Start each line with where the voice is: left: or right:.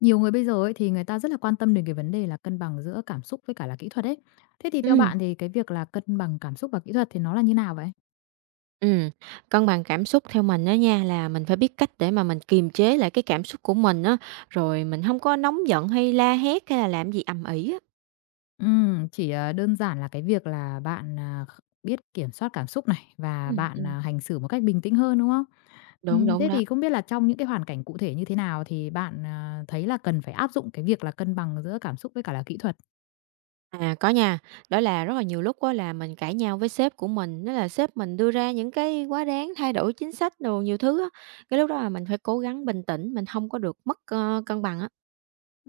left: Nhiều người bây giờ ấy thì người ta rất là quan tâm đến cái vấn đề là cân bằng giữa cảm xúc với cả là kỹ thuật ấy. Thế thì theo
right: Ừm,
left: bạn thì cái việc là cân bằng cảm xúc và kỹ thuật thì nó là như nào vậy?
right: ừm, cân bằng cảm xúc theo mình á nha, là mình phải biết cách để mà mình kiềm chế lại cái cảm xúc của mình á, rồi mình hông có nóng giận hay la hét hay là làm gì ầm ĩ á.
left: Chỉ, đơn giản là cái việc là bạn, à, kh biết kiểm soát cảm xúc này và
right: Ừm,
left: bạn,
right: ừm,
left: hành xử một cách bình tĩnh hơn, đúng không?
right: đúng, đúng
left: Thế
right: đó.
left: thì không biết là trong những cái hoàn cảnh cụ thể như thế nào thì bạn, thấy là cần phải áp dụng cái việc là cân bằng giữa cảm xúc với cả là kỹ thuật?
right: À, có nha, đó là rất là nhiều lúc á là mình cãi nhau với sếp của mình, đó là sếp mình đưa ra những cái quá đáng, thay đổi chính sách đồ nhiều thứ á, cái lúc đó là mình phải cố gắng bình tĩnh, mình hông có được mất, cân bằng á.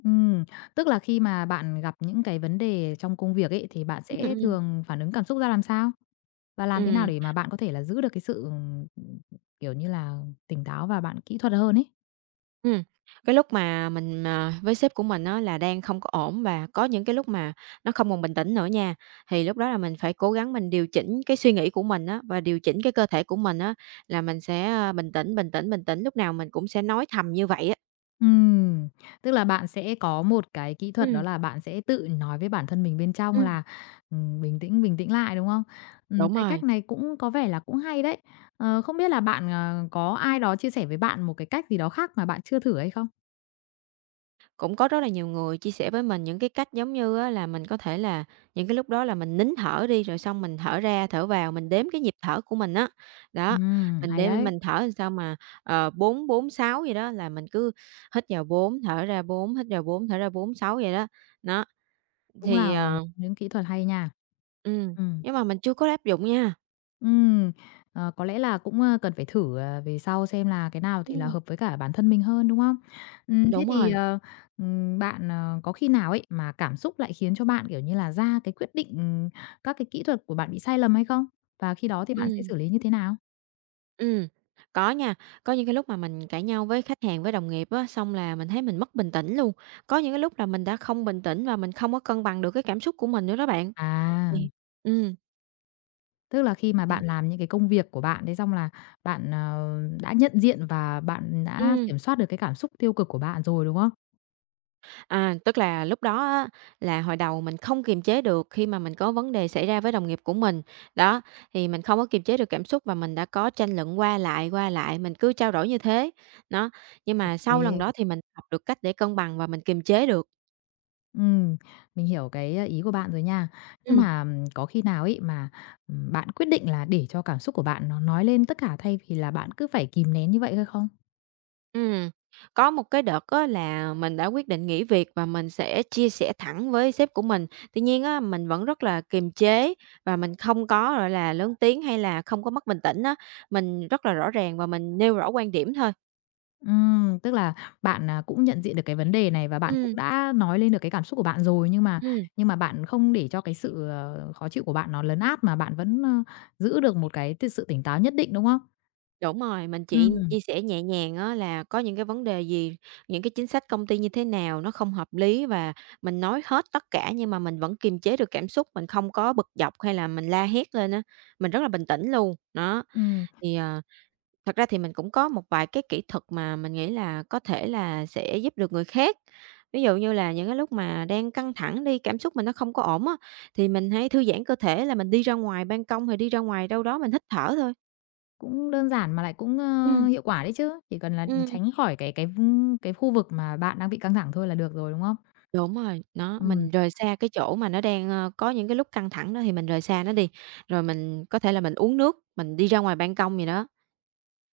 left: Ừm, tức là khi mà bạn gặp những cái vấn đề trong công việc ấy thì bạn
right: Ừm,
left: sẽ
right: ừm,
left: thường phản ứng cảm xúc ra làm sao? Và làm thế nào
right: ừm.
left: để mà bạn có thể là giữ được cái sự, kiểu như là, tỉnh táo và bạn kỹ thuật hơn ấy?
right: Ừm, cái lúc mà mình, với sếp của mình á là đang không có ổn và có những cái lúc mà nó không còn bình tĩnh nữa nha, thì lúc đó là mình phải cố gắng mình điều chỉnh cái suy nghĩ của mình á, và điều chỉnh cái cơ thể của mình á, là mình sẽ, bình tĩnh, bình tĩnh, bình tĩnh, lúc nào mình cũng sẽ nói thầm như vậy á.
left: Ừm, tức là bạn sẽ có một cái kỹ thuật đó
right: Ừm,
left: là bạn sẽ tự nói với bản thân mình bên trong
right: ừm,
left: là, bình tĩnh lại", đúng không?
right: đúng
left: Cái cách
right: rồi.
left: này cũng có vẻ là cũng hay đấy. Không biết là bạn, có ai đó chia sẻ với bạn một cái cách gì đó khác mà bạn chưa thử hay không?
right: Cũng có rất là nhiều người chia sẻ với mình những cái cách giống như á là mình có thể là những cái lúc đó là mình nín thở đi, rồi xong mình thở ra, thở vào, mình đếm cái nhịp thở của mình á. Đó, mình
left: Hay
right: đếm
left: đấy,
right: mình thở làm sao mà, bốn 4, 6 vậy đó, là mình cứ hít vào 4 thở ra 4 hít vào 4 thở ra 4 6 vậy đó. Đó,
left: cũng
right: thì,
left: là một
right: ờ
left: những kỹ thuật hay nha.
right: ừm,
left: Ừm.
right: nhưng mà mình chưa có áp dụng nha.
left: Ừm, có lẽ là cũng, cần phải thử, về sau xem là cái nào thì là
right: Ừm,
left: hợp với cả bản thân mình hơn, đúng không? Thế
right: đúng
left: thì,
right: rồi,
left: bạn, có khi nào ấy mà cảm xúc lại khiến cho bạn, kiểu như là, ra cái quyết định, các cái kỹ thuật của bạn bị sai lầm hay không? Và khi đó thì bạn sẽ
right: ừm.
left: xử lý như thế nào?
right: ừ có nha. Có những cái lúc mà mình cãi nhau với khách hàng, với đồng nghiệp á, xong là mình thấy mình mất bình tĩnh luôn. Có những cái lúc là mình đã không bình tĩnh và mình không có cân bằng được cái cảm xúc của mình nữa đó bạn.
left: À,
right: Thì ừ
left: tức là khi mà
right: thì
left: bạn làm những cái công việc của bạn, thế xong là bạn, đã nhận diện và bạn đã
right: Ừm,
left: kiểm soát được cái cảm xúc tiêu cực của bạn rồi, đúng không?
right: à, tức là lúc đó á, là hồi đầu mình không kiềm chế được khi mà mình có vấn đề xảy ra với đồng nghiệp của mình. Đó, thì mình không có kiềm chế được cảm xúc và mình đã có tranh luận qua lại, mình cứ trao đổi như thế. Đó, nhưng mà sau lần
left: Thế
right: đó thì mình học được cách để cân bằng và mình kiềm chế được.
left: Ừm, mình hiểu cái ý của bạn rồi nha. Nhưng
right: Ừm.
left: mà, có khi nào ấy mà, bạn quyết định là để cho cảm xúc của bạn nó nói lên tất cả thay vì là bạn cứ phải kìm nén như vậy hay không?
right: Ừm, có một cái đợt á là mình đã quyết định nghỉ việc và mình sẽ chia sẻ thẳng với sếp của mình. Tuy nhiên á, mình vẫn rất là kiềm chế và mình không có, gọi là, lớn tiếng hay là không có mất bình tĩnh á, mình rất là rõ ràng và mình nêu rõ quan điểm thôi.
left: Tức là bạn, cũng nhận diện được cái vấn đề này và bạn cũng
right: Ừm,
left: đã nói lên được cái cảm xúc của bạn rồi, nhưng mà
right: ừm,
left: bạn không để cho cái sự, khó chịu của bạn nó lấn át mà bạn vẫn, giữ được một cái sự tỉnh táo nhất định, đúng không?
right: đúng rồi, mình chỉ
left: Ừm,
right: chia sẻ nhẹ nhàng á là có những cái vấn đề gì, những cái chính sách công ty như thế nào nó không hợp lý và mình nói hết tất cả nhưng mà mình vẫn kiềm chế được cảm xúc, mình không có bực dọc hay là mình la hét lên á, mình rất là bình tĩnh luôn. Đó,
left: ừm.
right: thì, ờ Thật ra thì mình cũng có một vài cái kỹ thuật mà mình nghĩ là có thể là sẽ giúp được người khác. Ví dụ như là những cái lúc mà đang căng thẳng đi, cảm xúc mình nó không có ổn á, thì mình hãy thư giãn cơ thể là mình đi ra ngoài ban công, hay đi ra ngoài đâu đó mình hít thở thôi.
left: Cũng đơn giản mà lại cũng,
right: Ừm,
left: hiệu quả đấy chứ, chỉ cần là
right: ừm.
left: tránh khỏi cái cái khu vực mà bạn đang bị căng thẳng thôi là được rồi, đúng không?
right: Đúng rồi, nó
left: Ừm,
right: mình rời xa cái chỗ mà nó đang, có những cái lúc căng thẳng đó thì mình rời xa nó đi, rồi mình có thể là mình uống nước, mình đi ra ngoài ban công gì đó.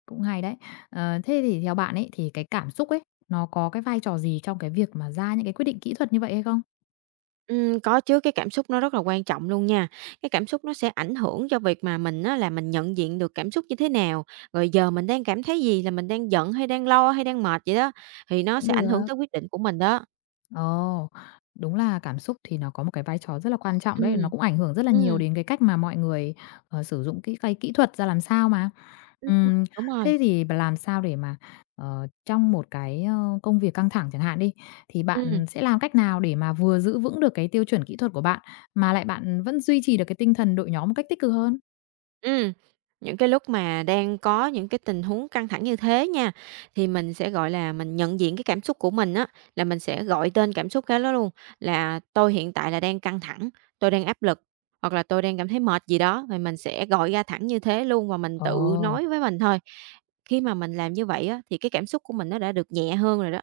left: cũng hay đấy. Thế thì theo bạn ấy, thì cái cảm xúc ấy, nó có cái vai trò gì trong cái việc mà ra những cái quyết định kỹ thuật như vậy hay không?
right: Có chứ, cái cảm xúc nó rất là quan trọng luôn nha. Cái cảm xúc nó sẽ ảnh hưởng cho việc mà mình á là mình nhận diện được cảm xúc như thế nào, rồi giờ mình đang cảm thấy gì, là mình đang giận hay đang lo hay đang mệt vậy đó, thì nó
left: Cũng
right: sẽ ảnh hưởng
left: được.
right: tới quyết định của mình đó.
left: Ồ, đúng là cảm xúc thì nó có một cái vai trò rất là quan trọng đấy, nó
right: Ừm,
left: cũng ảnh hưởng rất là nhiều
right: ừm,
left: đến cái cách mà mọi người, sử dụng cái kỹ thuật ra làm sao mà.
right: ừm,
left: Ừm,
right: đúng rồi,
left: thế thì bà làm sao để mà, trong một cái, công việc căng thẳng chẳng hạn đi, thì
right: ừm.
left: bạn sẽ làm cách nào để mà vừa giữ vững được cái tiêu chuẩn kỹ thuật của bạn, mà lại bạn vẫn duy trì được cái tinh thần đội nhóm một cách tích cực hơn?
right: Ừ, những cái lúc mà đang có những cái tình huống căng thẳng như thế nha, thì mình sẽ, gọi là, mình nhận diện cái cảm xúc của mình á, là mình sẽ gọi tên cảm xúc cái đó luôn, là "Tôi hiện tại là đang căng thẳng, tôi đang áp lực, hoặc là tôi đang cảm thấy mệt" gì đó, và mình sẽ gọi ra thẳng như thế luôn và mình
left: Ờ.
right: tự nói với mình thôi. Khi mà mình làm như vậy á, thì cái cảm xúc của mình nó đã được nhẹ hơn rồi đó.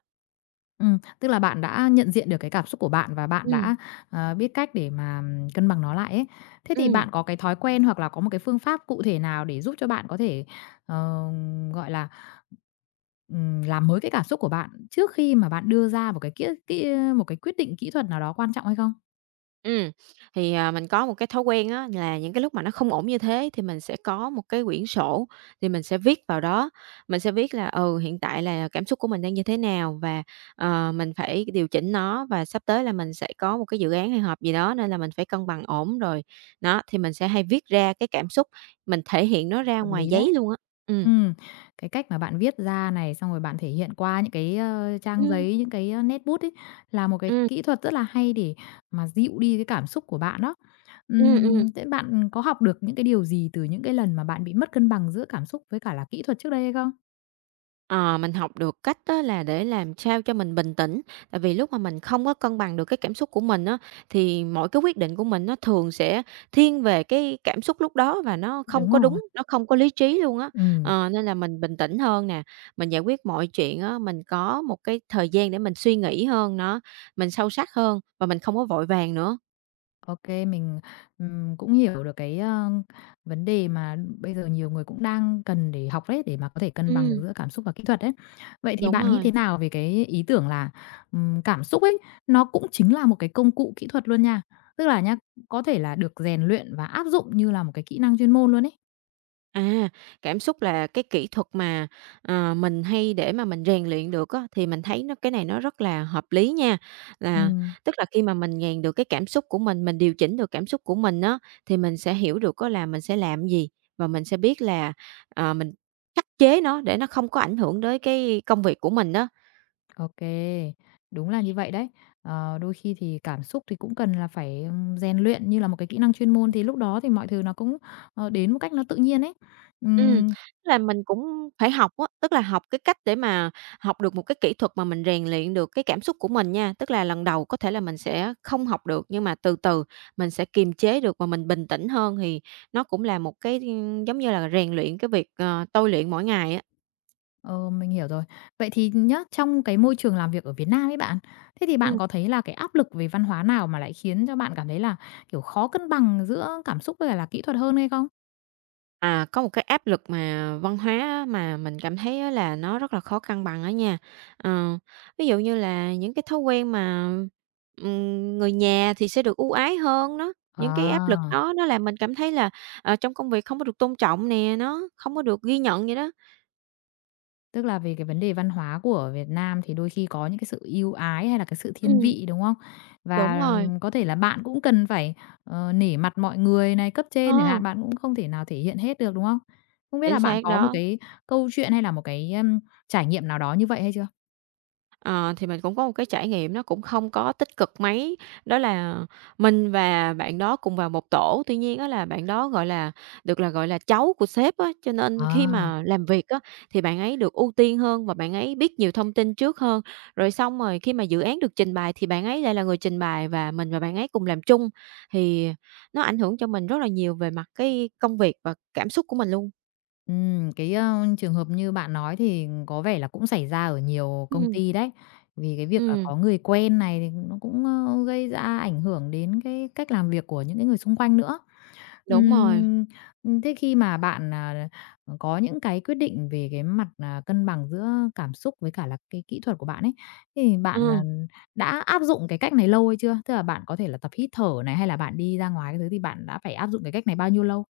left: Tức là bạn đã nhận diện được cái cảm xúc của bạn và bạn
right: Ừ,
left: đã, biết cách để mà, cân bằng nó lại ấy. Thế thì
right: ừ.
left: bạn có cái thói quen hoặc là có một cái phương pháp cụ thể nào để giúp cho bạn có thể, ờ, gọi là, làm mới cái cảm xúc của bạn trước khi mà bạn đưa ra một cái kĩa kĩ một cái quyết định kỹ thuật nào đó quan trọng hay không?
right: Ừ thì, mình có một cái thói quen á là những cái lúc mà nó không ổn như thế thì mình sẽ có một cái quyển sổ, thì mình sẽ viết vào đó. Mình sẽ viết là, hiện tại là cảm xúc của mình đang như thế nào và, mình phải điều chỉnh nó và sắp tới là mình sẽ có một cái dự án hay họp gì đó nên là mình phải cân bằng ổn rồi. Đó, thì mình sẽ hay viết ra cái cảm xúc, mình thể hiện nó ra
left: Hợp
right: ngoài
left: lý đấy.
right: giấy luôn á. Ừ,
left: Ừm, cái cách mà bạn viết ra này, xong rồi bạn thể hiện qua những cái,
right: ừ,
left: trang giấy, những cái, nét bút ấy, là một cái
right: ừ,
left: kỹ thuật rất là hay để mà dịu đi cái cảm xúc của bạn đó.
right: ừ, ừm.
left: Thế bạn có học được những cái điều gì từ những cái lần mà bạn bị mất cân bằng giữa cảm xúc với cả là kỹ thuật trước đây hay không?
right: Ờ, mình học được cách á là để làm sao cho mình bình tĩnh, tại vì lúc mà mình không có cân bằng được cái cảm xúc của mình á, thì mỗi cái quyết định của mình nó thường sẽ thiên về cái cảm xúc lúc đó và nó không
left: Đúng
right: có
left: rồi.
right: đúng, nó không có lý trí luôn á.
left: Ừ.
right: Ờ, nên là mình bình tĩnh hơn nè, mình giải quyết mọi chuyện á, mình có một cái thời gian để mình suy nghĩ hơn nó, mình sâu sắc hơn và mình không có vội vàng nữa.
left: OK, mình, cũng hiểu được cái, vấn đề mà bây giờ nhiều người cũng đang cần để học đấy, để mà có thể cân bằng được
right: Ừm,
left: giữa cảm xúc và kỹ thuật đấy. Vậy thì
right: đúng
left: bạn nghĩ thế
right: rồi.
left: nào về cái ý tưởng là, cảm xúc ấy, nó cũng chính là một cái công cụ kỹ thuật luôn nha? Tức là nhá, có thể là được rèn luyện và áp dụng như là một cái kỹ năng chuyên môn luôn ấy.
right: À, cảm xúc là cái kỹ thuật mà, mình hay để mà mình rèn luyện được á, thì mình thấy nó cái này nó rất là hợp lý nha. Là tức là khi mà mình rèn được cái cảm xúc của mình điều chỉnh được cảm xúc của mình á, thì mình sẽ hiểu được có là mình sẽ làm gì và mình sẽ biết là, mình khắc chế nó để nó không có ảnh hưởng tới cái công việc của mình đó.
left: OK, đúng là như vậy đấy. Đôi khi thì cảm xúc thì cũng cần là phải, rèn luyện như là một cái kỹ năng chuyên môn thì lúc đó thì mọi thứ nó cũng, đến một cách nó tự nhiên ấy.
right: Ừm,
left: Ừm,
right: tức là mình cũng phải học á, tức là học cái cách để mà học được một cái kỹ thuật mà mình rèn luyện được cái cảm xúc của mình nha. Tức là lần đầu có thể là mình sẽ không học được, nhưng mà từ từ mình sẽ kiềm chế được và mình bình tĩnh hơn, thì nó cũng là một cái, giống như là, rèn luyện cái việc, tôi luyện mỗi ngày á.
left: ờ, mình hiểu rồi. Vậy thì nhá, trong cái môi trường làm việc ở Việt Nam ấy bạn, thế thì bạn có thấy là cái áp lực về văn hóa nào mà lại khiến cho bạn cảm thấy là, kiểu, khó cân bằng giữa cảm xúc với cả là kỹ thuật hơn hay không?
right: À, có một cái áp lực mà văn hóa á, mà mình cảm thấy á là nó rất là khó cân bằng đó nha. Ờ, ví dụ như là những cái thói quen mà, người nhà thì sẽ được ưu ái hơn đó, những cái áp lực
left: À.
right: đó nó làm mình cảm thấy là, trong công việc không có được tôn trọng nè, nó không có được ghi nhận vậy đó.
left: Tức là về cái vấn đề văn hóa của Việt Nam thì đôi khi có những cái sự ưu ái hay là cái sự thiên
right: Ừm,
left: vị, đúng không?
right: đúng
left: Và
right: rồi,
left: có thể là bạn cũng cần phải, nể mặt mọi người này, cấp
right: ờ,
left: trên chẳng hạn, bạn cũng không thể nào thể hiện hết được, đúng không? Không biết là
right: chính
left: bạn
right: xác
left: có một
right: đó.
left: cái câu chuyện hay là một cái, trải nghiệm nào đó như vậy hay chưa?
right: Ờ, thì mình cũng có một cái trải nghiệm nó cũng không có tích cực mấy, đó là mình và bạn đó cùng vào một tổ. Tuy nhiên á là bạn đó, gọi là, được là, gọi là, cháu của sếp á, cho nên khi
left: À.
right: mà làm việc á, thì bạn ấy được ưu tiên hơn và bạn ấy biết nhiều thông tin trước hơn. Rồi xong rồi khi mà dự án được trình bày thì bạn ấy lại là người trình bày và mình và bạn ấy cùng làm chung, thì nó ảnh hưởng cho mình rất là nhiều về mặt cái công việc và cảm xúc của mình luôn.
left: Cái, trường hợp như bạn nói thì có vẻ là cũng xảy ra ở nhiều công
right: Ừm,
left: ty đấy. Vì cái việc là
right: ừm,
left: có người quen này thì nó cũng, gây ra ảnh hưởng đến cái cách làm việc của những cái người xung quanh nữa.
right: đúng rồi.
left: Ừm, thế khi mà bạn, có những cái quyết định về cái mặt, cân bằng giữa cảm xúc với cả là cái kỹ thuật của bạn ấy, thì
right: Ờ.
left: bạn, đã áp dụng cái cách này lâu hay chưa? Tức là bạn có thể là tập hít thở này, hay là bạn đi ra ngoài cái thứ thì bạn đã phải áp dụng cái cách này bao nhiêu lâu?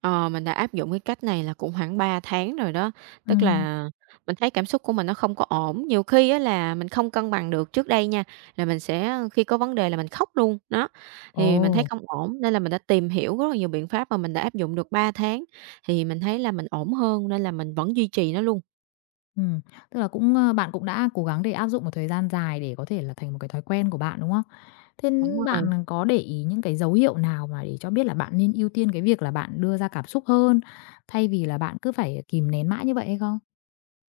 right: Ờ, mình đã áp dụng cái cách này là cũng khoảng 3 tháng rồi đó,
left: Ừ,
right: tức là mình thấy cảm xúc của mình nó không có ổn, nhiều khi á là mình không cân bằng được. Trước đây nha, là mình sẽ khi có vấn đề là mình khóc luôn, đó, thì mình thấy
left: ồ.
right: không ổn nên là mình đã tìm hiểu rất là nhiều biện pháp và mình đã áp dụng được 3 tháng, thì mình thấy là mình ổn hơn nên là mình vẫn duy trì nó luôn.
left: Ừm, tức là cũng, bạn cũng đã cố gắng để áp dụng một thời gian dài để có thể là thành một cái thói quen của bạn, đúng không? Thế
right: Đúng rồi.
left: bạn có để ý những cái dấu hiệu nào mà để cho biết là bạn nên ưu tiên cái việc là bạn đưa ra cảm xúc hơn, thay vì là bạn cứ phải kìm nén mãi như vậy hay không?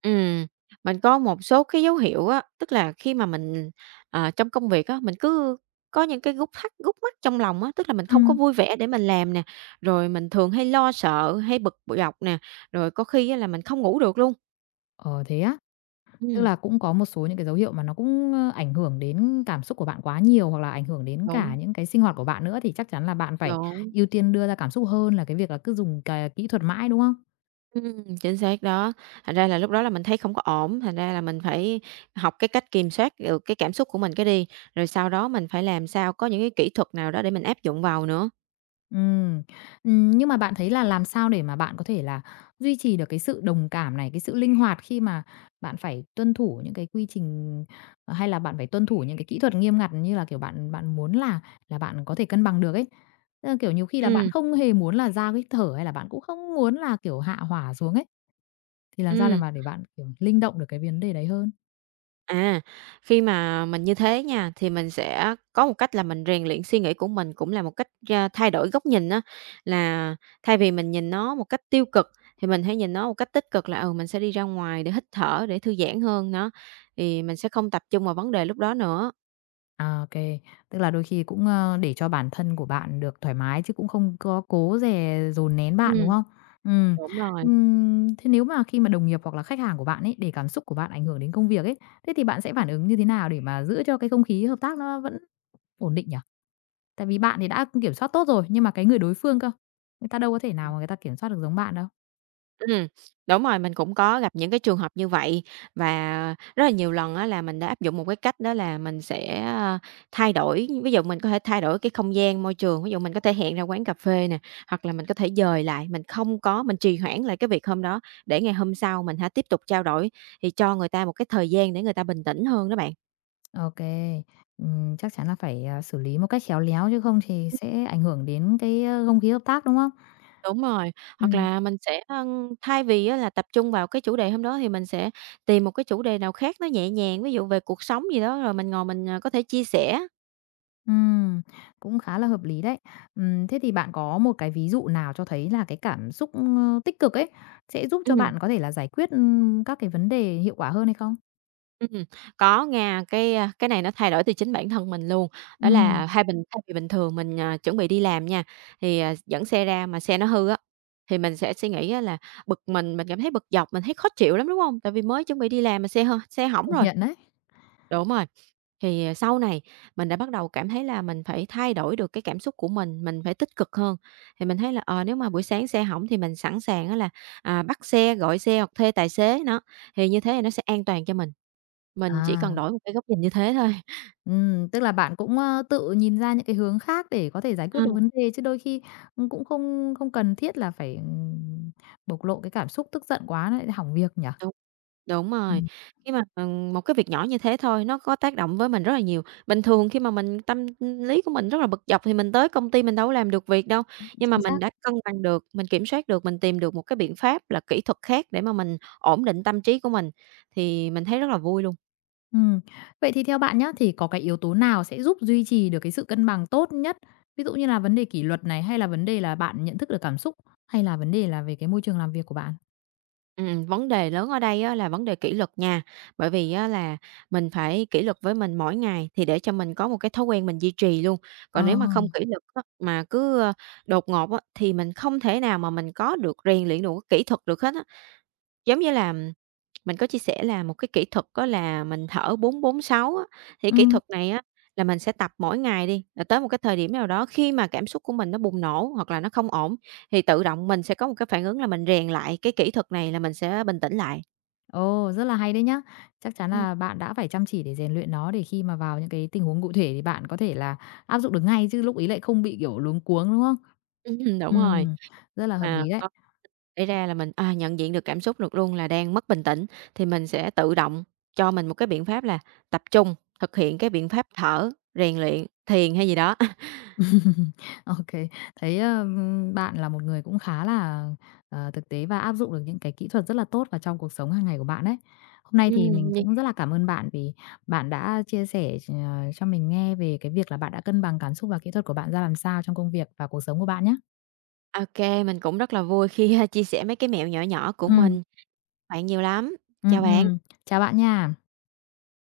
right: Ừm, mình có một số cái dấu hiệu á, tức là khi mà mình, trong công việc á, mình cứ có những cái gút thắt, khúc mắc trong lòng á, tức là mình không có
left: Ừm.
right: vui vẻ để mình làm nè, rồi mình thường hay lo sợ, hay bực dọc nè, rồi có khi á là mình không ngủ được luôn.
left: Ờ, thế á? Tức
right: Ừm,
left: là cũng có một số những cái dấu hiệu mà nó cũng, ảnh hưởng đến cảm xúc của bạn quá nhiều, hoặc là ảnh hưởng đến cả
right: đúng,
left: những cái sinh hoạt của bạn nữa, thì chắc chắn là bạn phải
right: đúng,
left: ưu tiên đưa ra cảm xúc hơn là cái việc là cứ dùng cái kỹ thuật mãi, đúng không?
right: ừm, chính xác đó. Thành ra là lúc đó là mình thấy không có ổn, thành ra là mình phải học cái cách kiểm soát được cái cảm xúc của mình cái đi, rồi sau đó mình phải làm sao có những cái kỹ thuật nào đó để mình áp dụng vào nữa.
left: Ừm, nhưng mà bạn thấy là làm sao để mà bạn có thể là duy trì được cái sự đồng cảm này, cái sự linh hoạt khi mà bạn phải tuân thủ những cái quy trình, hay là bạn phải tuân thủ những cái kỹ thuật nghiêm ngặt như là, kiểu, bạn bạn muốn là bạn có thể cân bằng được ấy? Tức là, kiểu, nhiều khi là bạn
right: Ừm,
left: không hề muốn là ra cái thở hay là bạn cũng không muốn là, kiểu, hạ hỏa xuống ấy, thì làm sao để
right: ừm.
left: mà để bạn, kiểu, linh động được cái vấn đề đấy hơn?
right: À, khi mà mình như thế nha, thì mình sẽ có một cách là mình rèn luyện suy nghĩ của mình, cũng là một cách ra thay đổi góc nhìn á. Là thay vì mình nhìn nó một cách tiêu cực, thì mình hãy nhìn nó một cách tích cực là, ừ, mình sẽ đi ra ngoài để hít thở, để thư giãn hơn, đó, thì mình sẽ không tập trung vào vấn đề lúc đó nữa.
left: À, ô. Tức là đôi khi cũng, để cho bản thân của bạn được thoải mái chứ cũng không có cố dè dồn nén bạn, đúng
right: Ừm,
left: không? Ừm.
right: đúng rồi.
left: Thế nếu mà khi mà đồng nghiệp hoặc là khách hàng của bạn ấy, để cảm xúc của bạn ảnh hưởng đến công việc ấy, thế thì bạn sẽ phản ứng như thế nào để mà giữ cho cái không khí hợp tác nó vẫn ổn định nhỉ? Tại vì bạn thì đã kiểm soát tốt rồi, nhưng mà cái người đối phương cơ, người ta đâu có thể nào mà người ta kiểm soát được giống bạn đâu.
right: Ừm, đúng rồi, mình cũng có gặp những cái trường hợp như vậy và rất là nhiều lần á là mình đã áp dụng một cái cách đó là mình sẽ thay đổi, ví dụ mình có thể thay đổi cái không gian, môi trường, ví dụ mình có thể hẹn ra quán cà phê nè, hoặc là mình có thể dời lại, mình không có mình trì hoãn lại cái việc hôm đó để ngày hôm sau mình hả tiếp tục trao đổi, thì cho người ta một cái thời gian để người ta bình tĩnh hơn đó bạn.
left: OK, ừm, chắc chắn là phải, xử lý một cách khéo léo chứ không thì sẽ ảnh hưởng đến cái, không khí hợp tác, đúng không?
right: Đúng rồi, hoặc
left: Ừm.
right: là mình sẽ, thay vì á là tập trung vào cái chủ đề hôm đó thì mình sẽ tìm một cái chủ đề nào khác nó nhẹ nhàng, ví dụ về cuộc sống gì đó rồi mình ngồi mình, ờ, có thể chia sẻ.
left: Ừm, cũng khá là hợp lý đấy. Thế thì bạn có một cái ví dụ nào cho thấy là cái cảm xúc, tích cực ấy, sẽ giúp cho
right: Ừm,
left: bạn có thể là giải quyết, các cái vấn đề hiệu quả hơn hay không?
right: ừm, có nha, cái này nó thay đổi từ chính bản thân mình luôn. Đó
left: Ừm,
right: là thay vì bình thường mình chuẩn bị đi làm nha, thì dẫn xe ra mà xe nó hư á, thì mình sẽ suy nghĩ á là bực mình cảm thấy bực dọc, mình thấy khó chịu lắm, đúng không? Tại vì mới chuẩn bị đi làm mà xe hư xe hỏng
left: công
right: rồi.
left: nhận đấy.
right: Đúng rồi. Thì, ờ, sau này mình đã bắt đầu cảm thấy là mình phải thay đổi được cái cảm xúc của mình phải tích cực hơn. Thì mình thấy là, ờ, nếu mà buổi sáng xe hỏng thì mình sẵn sàng á là bắt xe, gọi xe hoặc thuê tài xế, nó, thì như thế thì nó sẽ an toàn cho mình. Mình chỉ cần
left: À,
right: đổi một cái góc nhìn như thế thôi.
left: tức là bạn cũng, tự nhìn ra những cái hướng khác để có thể giải quyết được vấn đề, chứ đôi khi, cũng không không cần thiết là phải, bộc lộ cái cảm xúc tức giận quá lại hỏng việc nhỉ?
right: Ờ. Đúng rồi,
left: Ừm,
right: khi mà, một cái việc nhỏ như thế thôi nó có tác động với mình rất là nhiều. Bình thường khi mà tâm lý của mình rất là bực dọc thì mình tới công ty mình đâu có làm được việc đâu, nhưng mà
left: chính
right: mình
left: xác.
right: đã cân bằng được, mình kiểm soát được, mình tìm được một cái biện pháp là kỹ thuật khác để mà mình ổn định tâm trí của mình, thì mình thấy rất là vui luôn.
left: Ừm. Vậy thì theo bạn nhá, thì có cái yếu tố nào sẽ giúp duy trì được cái sự cân bằng tốt nhất? Ví dụ như là vấn đề kỷ luật này, hay là vấn đề là bạn nhận thức được cảm xúc, hay là vấn đề là về cái môi trường làm việc của bạn?
right: Vấn đề lớn ở đây á là vấn đề kỷ luật nha, bởi vì á là mình phải kỷ luật với mình mỗi ngày thì để cho mình có một cái thói quen mình duy trì luôn.
left: Ờ.
right: Còn nếu mà không kỷ luật á, mà cứ đột ngột á, thì mình không thể nào mà mình có được rèn luyện được cái kỹ thuật được hết á. Giống như là mình có chia sẻ là một cái kỹ thuật á là mình thở 4-4-6 á, thì kỹ
left: Ừm,
right: thuật này á là mình sẽ tập mỗi ngày đi, là tới một cái thời điểm nào đó khi mà cảm xúc của mình nó bùng nổ hoặc là nó không ổn thì tự động mình sẽ có một cái phản ứng là mình rèn lại cái kỹ thuật này là mình sẽ bình tĩnh lại.
left: ồ, rất là hay đấy nhá. Chắc chắn
right: Ừm,
left: là bạn đã phải chăm chỉ để rèn luyện nó để khi mà vào những cái tình huống cụ thể thì bạn có thể là áp dụng được ngay chứ lúc ấy lại không bị, kiểu, luống cuống, đúng không?
right: đúng rồi.
left: Ừm, rất là hợp
right: Mà
left: lý đấy.
right: có xảy ra là mình nhận diện được cảm xúc được luôn là đang mất bình tĩnh thì mình sẽ tự động cho mình một cái biện pháp là tập trung, thực hiện cái biện pháp thở, rèn luyện, thiền hay gì đó.
left: OK. Thấy, bạn là một người cũng khá là, thực tế và áp dụng được những cái kỹ thuật rất là tốt vào trong cuộc sống hàng ngày của bạn đấy. Hôm nay thì mình
right: Ừm,
left: cũng rất là cảm ơn bạn vì bạn đã chia sẻ cho mình nghe về cái việc là bạn đã cân bằng cảm xúc và kỹ thuật của bạn ra làm sao trong công việc và cuộc sống của bạn nhé.
right: OK, mình cũng rất là vui chia sẻ mấy cái mẹo nhỏ nhỏ của
left: Ừ,
right: mình. Bạn nhiều lắm. Chào bạn.
left: ừm. Chào bạn nha.